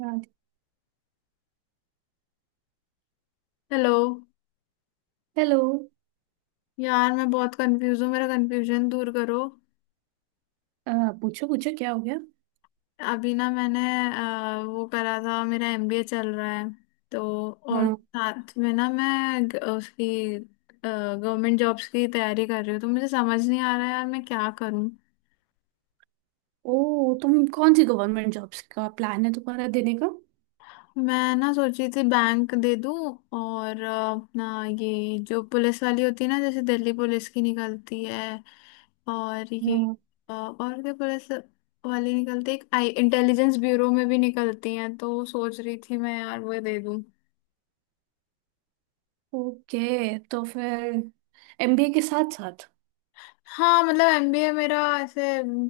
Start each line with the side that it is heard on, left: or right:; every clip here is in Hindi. right: हाँ,
left: हेलो।
right: हेलो।
left: यार मैं बहुत कंफ्यूज हूँ, मेरा कंफ्यूजन दूर करो।
right: अ, पूछो पूछो क्या हो गया?
left: अभी ना मैंने वो करा था, मेरा एमबीए चल रहा है तो। और
right: हाँ।
left: साथ में ना मैं उसकी गवर्नमेंट जॉब्स की तैयारी कर रही हूँ, तो मुझे समझ नहीं आ रहा यार मैं क्या करूँ।
right: ओ, तुम कौन सी गवर्नमेंट जॉब्स का प्लान है तुम्हारा देने का?
left: मैं ना सोची थी बैंक दे दूं, और अपना ये जो पुलिस वाली होती है ना, जैसे दिल्ली पुलिस की निकलती है और ये
right: हाँ।
left: और क्या पुलिस वाली निकलती है, एक आई इंटेलिजेंस ब्यूरो में भी निकलती हैं, तो सोच रही थी मैं यार वो दे दूं।
right: ओके, तो फिर एमबीए के साथ साथ?
left: हाँ, मतलब एमबीए मेरा ऐसे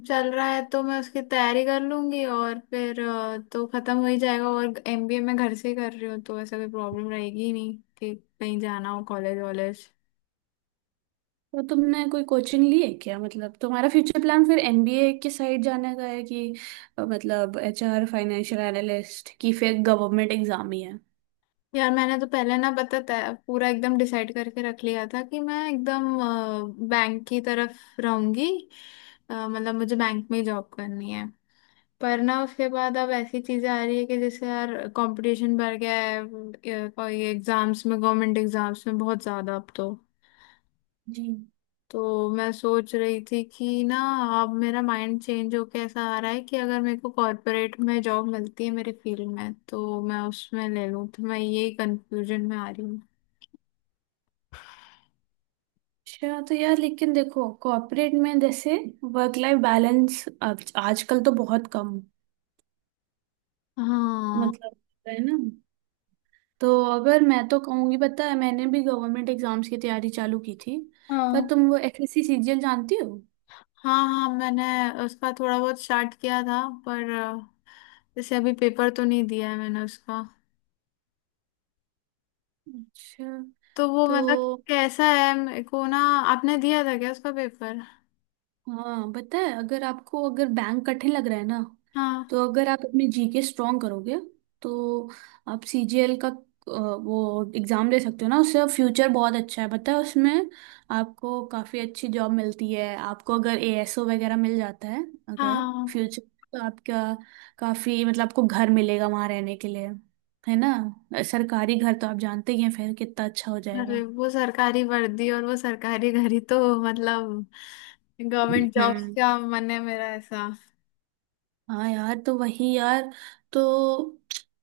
left: चल रहा है तो मैं उसकी तैयारी कर लूंगी और फिर तो खत्म हो ही जाएगा। और एमबीए मैं घर से ही कर रही हूँ, तो ऐसा कोई प्रॉब्लम रहेगी ही नहीं कि कहीं जाना हो कॉलेज वॉलेज।
right: तो तुमने कोई कोचिंग ली है क्या? मतलब तुम्हारा फ्यूचर प्लान फिर एमबीए की साइड जाने का है, कि मतलब एचआर, फाइनेंशियल एनालिस्ट की, फिर गवर्नमेंट एग्जाम ही है?
left: यार मैंने तो पहले ना पता था, पूरा एकदम डिसाइड करके रख लिया था कि मैं एकदम बैंक की तरफ रहूंगी। मतलब मुझे बैंक में ही जॉब करनी है, पर ना उसके बाद अब ऐसी चीजें आ रही है कि जैसे यार कंपटीशन बढ़ गया है और ये एग्जाम्स में, गवर्नमेंट एग्जाम्स में, बहुत ज्यादा अब तो।
right: जी।
left: तो मैं सोच रही थी कि ना, अब मेरा माइंड चेंज होके ऐसा आ रहा है कि अगर मेरे को कॉर्पोरेट में जॉब मिलती है मेरे फील्ड में तो मैं उसमें ले लूँ, तो मैं यही कंफ्यूजन में आ रही हूँ।
right: अच्छा, तो यार लेकिन देखो कॉर्पोरेट में जैसे वर्क लाइफ बैलेंस आजकल तो बहुत कम,
left: हाँ, हाँ,
right: मतलब, है ना। तो अगर मैं तो कहूँगी, पता है मैंने भी गवर्नमेंट एग्जाम्स की तैयारी चालू की थी। पर
left: हाँ।
right: तुम वो एसएससी सीजीएल जानती हो?
left: हाँ, मैंने उसका थोड़ा बहुत स्टार्ट किया था, पर जैसे अभी पेपर तो नहीं दिया है मैंने उसका,
right: अच्छा,
left: तो वो
right: तो
left: मतलब कैसा है मेरे को ना। आपने दिया था क्या उसका पेपर?
right: हाँ, पता है, अगर आपको अगर बैंक कठिन लग रहा है ना,
left: हाँ।
right: तो अगर आप अपने जीके स्ट्रॉन्ग करोगे, तो आप सीजीएल का वो एग्ज़ाम दे सकते हो ना। उससे फ्यूचर बहुत अच्छा है, पता है उसमें। आपको काफ़ी अच्छी जॉब मिलती है, आपको अगर एएसओ वगैरह मिल जाता है। अगर
left: हाँ,
right: फ्यूचर, तो आपका काफ़ी, मतलब आपको घर मिलेगा वहाँ रहने के लिए, है ना। सरकारी घर तो आप जानते ही हैं, फिर कितना अच्छा हो
left: अरे
right: जाएगा।
left: वो सरकारी वर्दी और वो सरकारी घड़ी, तो मतलब गवर्नमेंट जॉब्स
right: हम्म।
left: का मन है मेरा ऐसा।
right: हाँ यार, तो वही यार। तो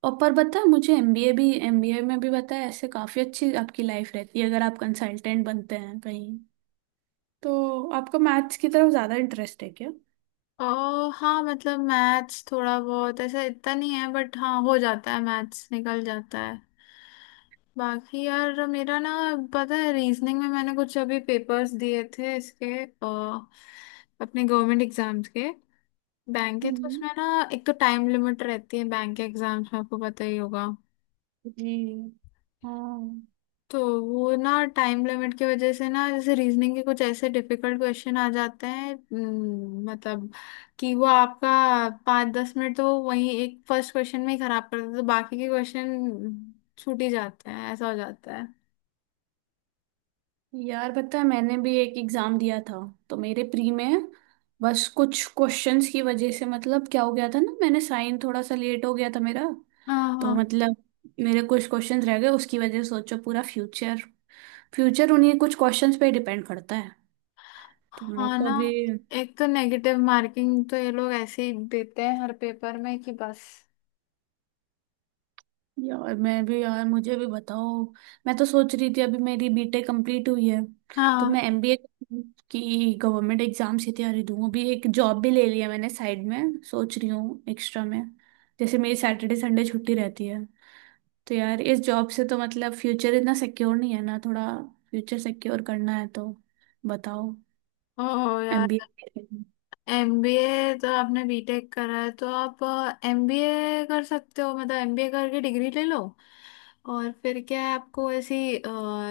right: और, पर बता मुझे, एमबीए भी, एमबीए में भी बता, ऐसे काफी अच्छी आपकी लाइफ रहती है अगर आप कंसल्टेंट बनते हैं कहीं। तो आपका मैथ्स की तरफ ज्यादा इंटरेस्ट है क्या?
left: ओ हाँ, मतलब मैथ्स थोड़ा बहुत, ऐसा इतना नहीं है, बट हाँ हो जाता है, मैथ्स निकल जाता है। बाकी यार मेरा ना, पता है, रीजनिंग में मैंने कुछ अभी पेपर्स दिए थे इसके अपने गवर्नमेंट एग्जाम्स के, बैंक के, तो
right: हम्म।
left: उसमें ना एक तो टाइम लिमिट रहती है बैंक के एग्जाम्स में, आपको पता ही होगा।
right: जी। हाँ
left: तो वो ना टाइम लिमिट की वजह से ना, जैसे रीजनिंग के कुछ ऐसे डिफिकल्ट क्वेश्चन आ जाते हैं मतलब कि वो आपका पाँच दस मिनट तो वो वही एक फर्स्ट क्वेश्चन में ही खराब कर देते हैं, तो बाकी के क्वेश्चन छूट ही जाते हैं, ऐसा हो जाता है।
right: यार, पता है मैंने भी एक एग्जाम दिया था। तो मेरे प्री में बस कुछ क्वेश्चंस की वजह से, मतलब क्या हो गया था ना, मैंने साइन थोड़ा सा लेट हो गया था मेरा।
left: हाँ,
right: तो मतलब मेरे कुछ क्वेश्चंस रह गए, उसकी वजह से, सोचो, पूरा फ्यूचर, फ्यूचर उन्हीं कुछ क्वेश्चंस पे डिपेंड करता है। तो मैं
left: हाँ
right: तो
left: ना,
right: अभी,
left: एक तो नेगेटिव मार्किंग तो ये लोग ऐसे ही देते हैं हर पेपर में कि बस।
right: यार मैं भी, यार मुझे भी बताओ। मैं तो सोच रही थी अभी मेरी बीटेक कंप्लीट हुई है, तो मैं
left: हाँ।
right: एमबीए की, गवर्नमेंट एग्जाम्स की तैयारी दूँ। अभी एक जॉब भी ले लिया मैंने साइड में, सोच रही हूँ एक्स्ट्रा में, जैसे मेरी सैटरडे संडे छुट्टी रहती है। तो यार इस जॉब से तो मतलब फ्यूचर इतना सिक्योर नहीं है ना, थोड़ा फ्यूचर सिक्योर करना है, तो बताओ
left: ओ यार,
right: एमबीए?
left: एमबीए तो आपने बीटेक करा है तो आप एमबीए कर सकते हो, मतलब एमबीए करके डिग्री ले लो और फिर क्या है आपको ऐसी,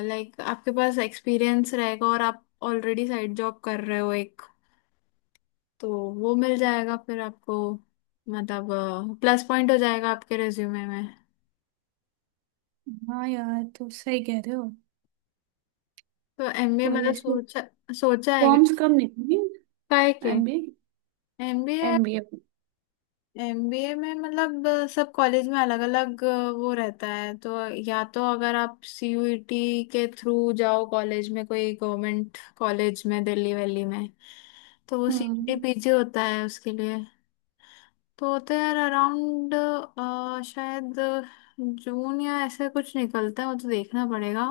left: लाइक आपके पास एक्सपीरियंस रहेगा, और आप ऑलरेडी साइड जॉब कर रहे हो एक, तो वो मिल जाएगा फिर आपको, मतलब प्लस पॉइंट हो जाएगा आपके रिज्यूमे में।
right: हाँ यार, तो सही कह रहे हो।
left: तो एमबीए
right: कोई
left: मतलब
right: ऐसे
left: सोचा, सोचा है क्या?
right: फॉर्म्स कब निकली?
left: काहे के?
right: MBA,
left: MBA,
right: MBA.
left: एमबीए में मतलब सब कॉलेज में अलग अलग वो रहता है। तो या तो अगर आप सीयूईटी के थ्रू जाओ कॉलेज में, कोई गवर्नमेंट कॉलेज में, दिल्ली वैली में, तो वो सीयूईटी
right: हम्म।
left: पीजी होता है उसके लिए। तो होते हैं यार अराउंड शायद जून या ऐसे कुछ, निकलता है वो तो, देखना पड़ेगा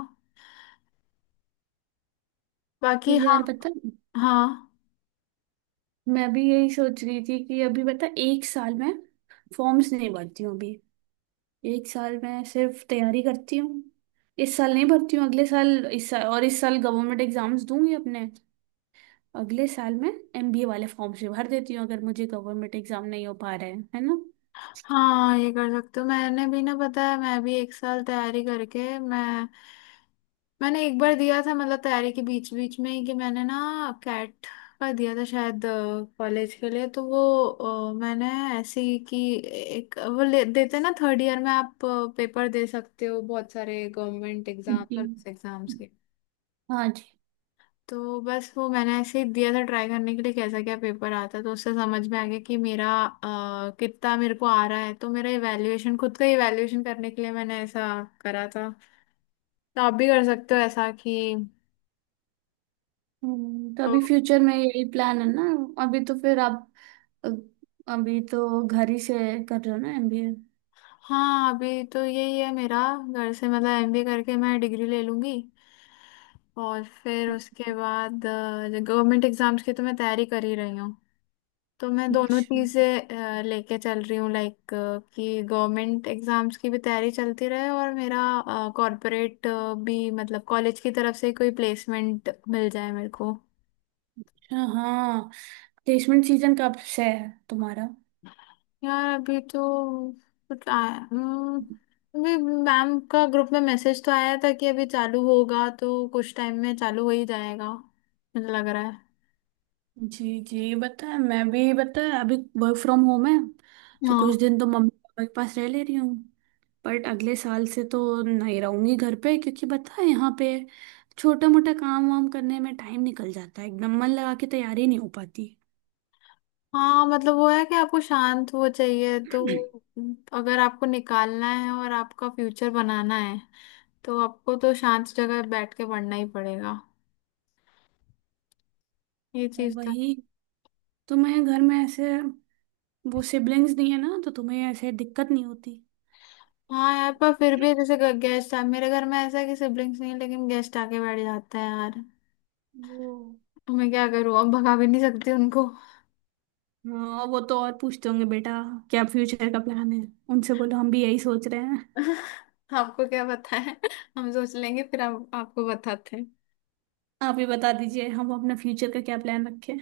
right: तो
left: बाकी। हाँ,
right: यार बता,
left: हाँ,
right: मैं भी यही सोच रही थी कि अभी बता, एक साल में फॉर्म्स नहीं भरती हूँ अभी, एक साल में सिर्फ तैयारी करती हूँ। इस साल नहीं भरती हूँ, अगले साल, इस साल, और इस साल गवर्नमेंट एग्जाम्स दूंगी अपने, अगले साल में एमबीए वाले फॉर्म से भर देती हूँ, अगर मुझे गवर्नमेंट एग्जाम नहीं हो पा रहा है ना?
left: हाँ, ये कर सकते हो। मैंने भी ना, पता है, मैं भी एक साल तैयारी करके मैंने एक बार दिया था, मतलब तैयारी के बीच बीच में ही कि मैंने ना कैट का दिया था शायद कॉलेज के लिए। तो वो मैंने ऐसे ही कि एक वो देते ना थर्ड ईयर में, आप पेपर दे सकते हो बहुत सारे गवर्नमेंट एग्जाम,
right: जी।
left: सर्विस एग्जाम्स के।
right: हाँ जी।
left: तो बस वो मैंने ऐसे ही दिया था ट्राई करने के लिए कैसा क्या पेपर आता है। तो उससे समझ में आ गया कि मेरा कितना मेरे को आ रहा है, तो मेरा इवैल्यूएशन, खुद का इवैल्यूएशन करने के लिए मैंने ऐसा करा था। तो आप भी कर सकते हो ऐसा कि।
right: तो अभी फ्यूचर में यही प्लान है ना? अभी तो फिर आप अ, अभी तो घर ही से कर रहे हो ना एमबीए?
left: हाँ, अभी तो यही है मेरा, घर से, मतलब एमबीए करके मैं डिग्री ले लूंगी और फिर उसके बाद गवर्नमेंट एग्जाम्स की तो मैं तैयारी कर ही रही हूँ। तो मैं दोनों
right: अच्छा।
left: चीज़ें लेके चल रही हूँ, लाइक कि गवर्नमेंट एग्जाम्स की भी तैयारी चलती रहे और मेरा कॉर्पोरेट भी, मतलब कॉलेज की तरफ से कोई प्लेसमेंट मिल जाए मेरे को।
right: अच्छा हाँ, प्लेसमेंट सीजन कब से है तुम्हारा?
left: यार अभी तो कुछ आया अभी मैम का ग्रुप में मैसेज तो आया था कि अभी चालू होगा, तो कुछ टाइम में चालू हो ही जाएगा मुझे लग रहा है।
right: जी जी, बताया, मैं भी बताया अभी, वर्क फ्रॉम होम है, तो कुछ
left: हाँ,
right: दिन तो मम्मी पापा के पास रह ले रही हूँ। बट अगले साल से तो नहीं रहूंगी घर पे, क्योंकि पता है यहाँ पे छोटा मोटा काम वाम करने में टाइम निकल जाता है, एकदम मन लगा के तैयारी नहीं हो पाती।
left: हाँ, मतलब वो है कि आपको शांत वो चाहिए, तो अगर आपको निकालना है और आपका फ्यूचर बनाना है तो आपको तो शांत जगह बैठ के पढ़ना ही पड़ेगा, ये
right: और
left: चीज तो।
right: वही, तुम्हें घर में ऐसे वो सिबलिंग्स नहीं है ना, तो तुम्हें ऐसे दिक्कत नहीं होती।
left: हाँ यार, पर फिर भी जैसे गेस्ट आ, मेरे घर में ऐसा है कि सिबलिंग्स नहीं है, लेकिन गेस्ट आके बैठ जाते हैं यार,
right: वो,
left: तो मैं क्या करूँ, अब भगा भी नहीं सकती उनको।
right: हाँ वो तो और पूछते होंगे, बेटा क्या फ्यूचर का प्लान है? उनसे बोलो हम भी यही सोच रहे हैं।
left: आपको क्या पता है? हम सोच लेंगे फिर हम आपको बताते हैं।
right: आप ही बता दीजिए हम अपने फ्यूचर का क्या प्लान रखें।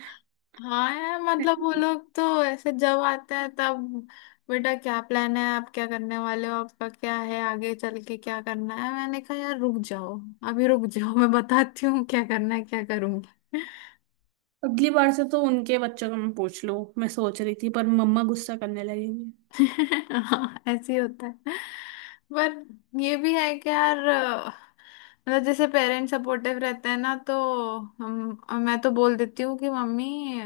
left: हाँ यार, मतलब वो लोग तो ऐसे जब आते हैं तब, बेटा क्या प्लान है, आप क्या करने वाले हो, आपका क्या है आगे चल के क्या करना है। मैंने कहा यार रुक जाओ, अभी रुक जाओ, मैं बताती हूँ क्या करना है, क्या करूंगी।
right: अगली बार से तो उनके बच्चों का मैं पूछ लूं, मैं सोच रही थी, पर मम्मा गुस्सा करने लगेंगी।
left: हाँ, ऐसे ही होता है। पर ये भी है कि यार मतलब जैसे पेरेंट्स सपोर्टिव रहते हैं ना, तो हम मैं तो बोल देती हूँ कि मम्मी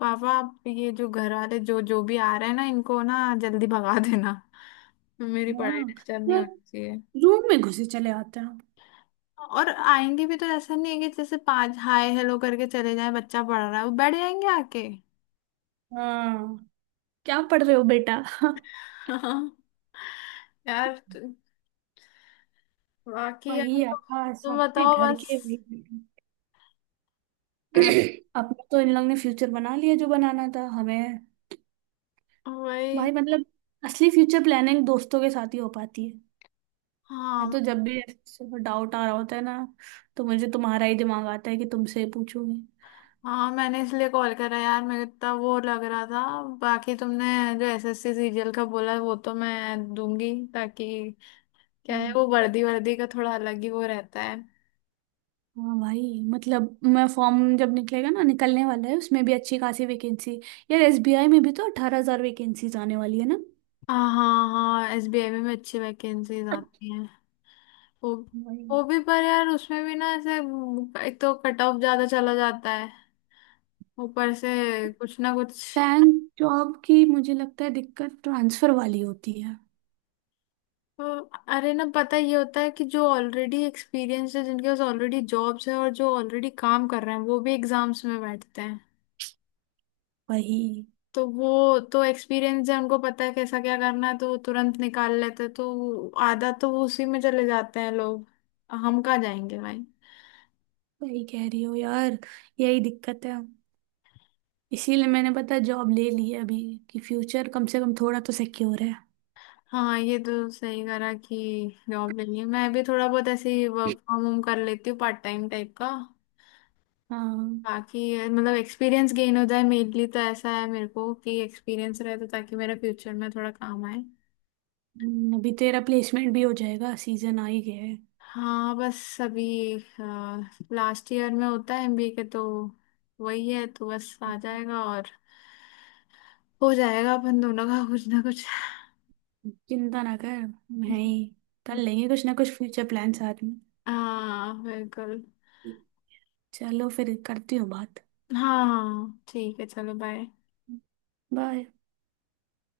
left: पापा, आप ये जो घर वाले जो जो भी आ रहे हैं ना, इनको ना जल्दी भगा देना, मेरी पढ़ाई
right: हाँ
left: डिस्टर्ब नहीं
right: यार,
left: होनी चाहिए।
right: रूम में घुसे चले आते हैं।
left: और आएंगे भी तो ऐसा नहीं है कि जैसे पाँच हाय हेलो करके चले जाए, बच्चा पढ़ रहा है, वो बैठ जाएंगे आके।
right: हाँ, क्या पढ़ रहे हो बेटा?
left: हाँ यार। बाकी यार
right: वही
left: तो
right: आकाश
left: तुम
right: सबके
left: बताओ
right: घर
left: बस।
right: के, वही।
left: अ,
right: अपना तो इन लोग ने फ्यूचर बना लिया जो बनाना था हमें।
left: वही।
right: भाई, मतलब असली फ्यूचर प्लानिंग दोस्तों के साथ ही हो पाती है। मैं
left: हाँ,
right: तो जब भी डाउट आ रहा होता है ना, तो मुझे तुम्हारा ही दिमाग आता है कि तुमसे पूछूंगी।
left: हाँ, मैंने इसलिए कॉल करा यार, मेरे इतना वो लग रहा था। बाकी तुमने जो एसएससी सीरियल का बोला वो तो मैं दूंगी, ताकि क्या है
right: हम्म,
left: वो वर्दी, वर्दी का थोड़ा अलग ही वो रहता है।
right: हाँ भाई, मतलब मैं, फॉर्म जब निकलेगा ना, निकलने वाला है, उसमें भी अच्छी खासी वैकेंसी, यार एसबीआई में भी तो 18 हजार वैकेंसीज आने वाली है ना।
left: हाँ, हाँ, हाँ, एसबीआई में भी अच्छी वैकेंसीज आती हैं वो।
right: वही,
left: वो भी पर यार उसमें भी ना ऐसे, एक तो कट ऑफ ज्यादा चला जाता है, ऊपर से कुछ ना कुछ।
right: बैंक जॉब की मुझे लगता है दिक्कत ट्रांसफर वाली होती है।
left: हाँ, अरे ना, पता ये होता है कि जो ऑलरेडी एक्सपीरियंस है, जिनके पास ऑलरेडी जॉब्स है, और जो ऑलरेडी काम कर रहे हैं, वो भी एग्जाम्स में बैठते हैं।
right: वही,
left: तो वो तो एक्सपीरियंस है, उनको पता है कैसा क्या करना है, तो वो तुरंत निकाल लेते हैं, तो आधा तो वो उसी में चले जाते हैं लोग। हम कहाँ जाएंगे भाई।
right: सही कह रही हो यार। यही दिक्कत है। इसीलिए मैंने पता जॉब ले ली है अभी, कि फ्यूचर कम से कम थोड़ा तो सिक्योर है।
left: हाँ, ये तो सही करा कि जॉब ले ली। मैं भी थोड़ा बहुत ऐसे ही वर्क फ्रॉम होम कर लेती हूँ पार्ट टाइम टाइप का,
right: हाँ।
left: ताकि ये मतलब एक्सपीरियंस गेन हो जाए, मेनली तो ऐसा है मेरे को कि एक्सपीरियंस रहे, तो ताकि मेरा फ्यूचर में थोड़ा काम आए।
right: अभी तेरा प्लेसमेंट भी हो जाएगा, सीजन आ ही गया है।
left: हाँ, बस अभी लास्ट ईयर में होता है एमबीए के, तो वही है, तो बस आ जाएगा और हो जाएगा अपन दोनों का कुछ ना कुछ।
right: चिंता ना कर, मैं ही, कर लेंगे कुछ ना कुछ फ्यूचर प्लान साथ में।
left: हाँ, बिल्कुल।
right: चलो फिर, करती हूँ बात।
left: हाँ ठीक है, चलो बाय।
right: बाय।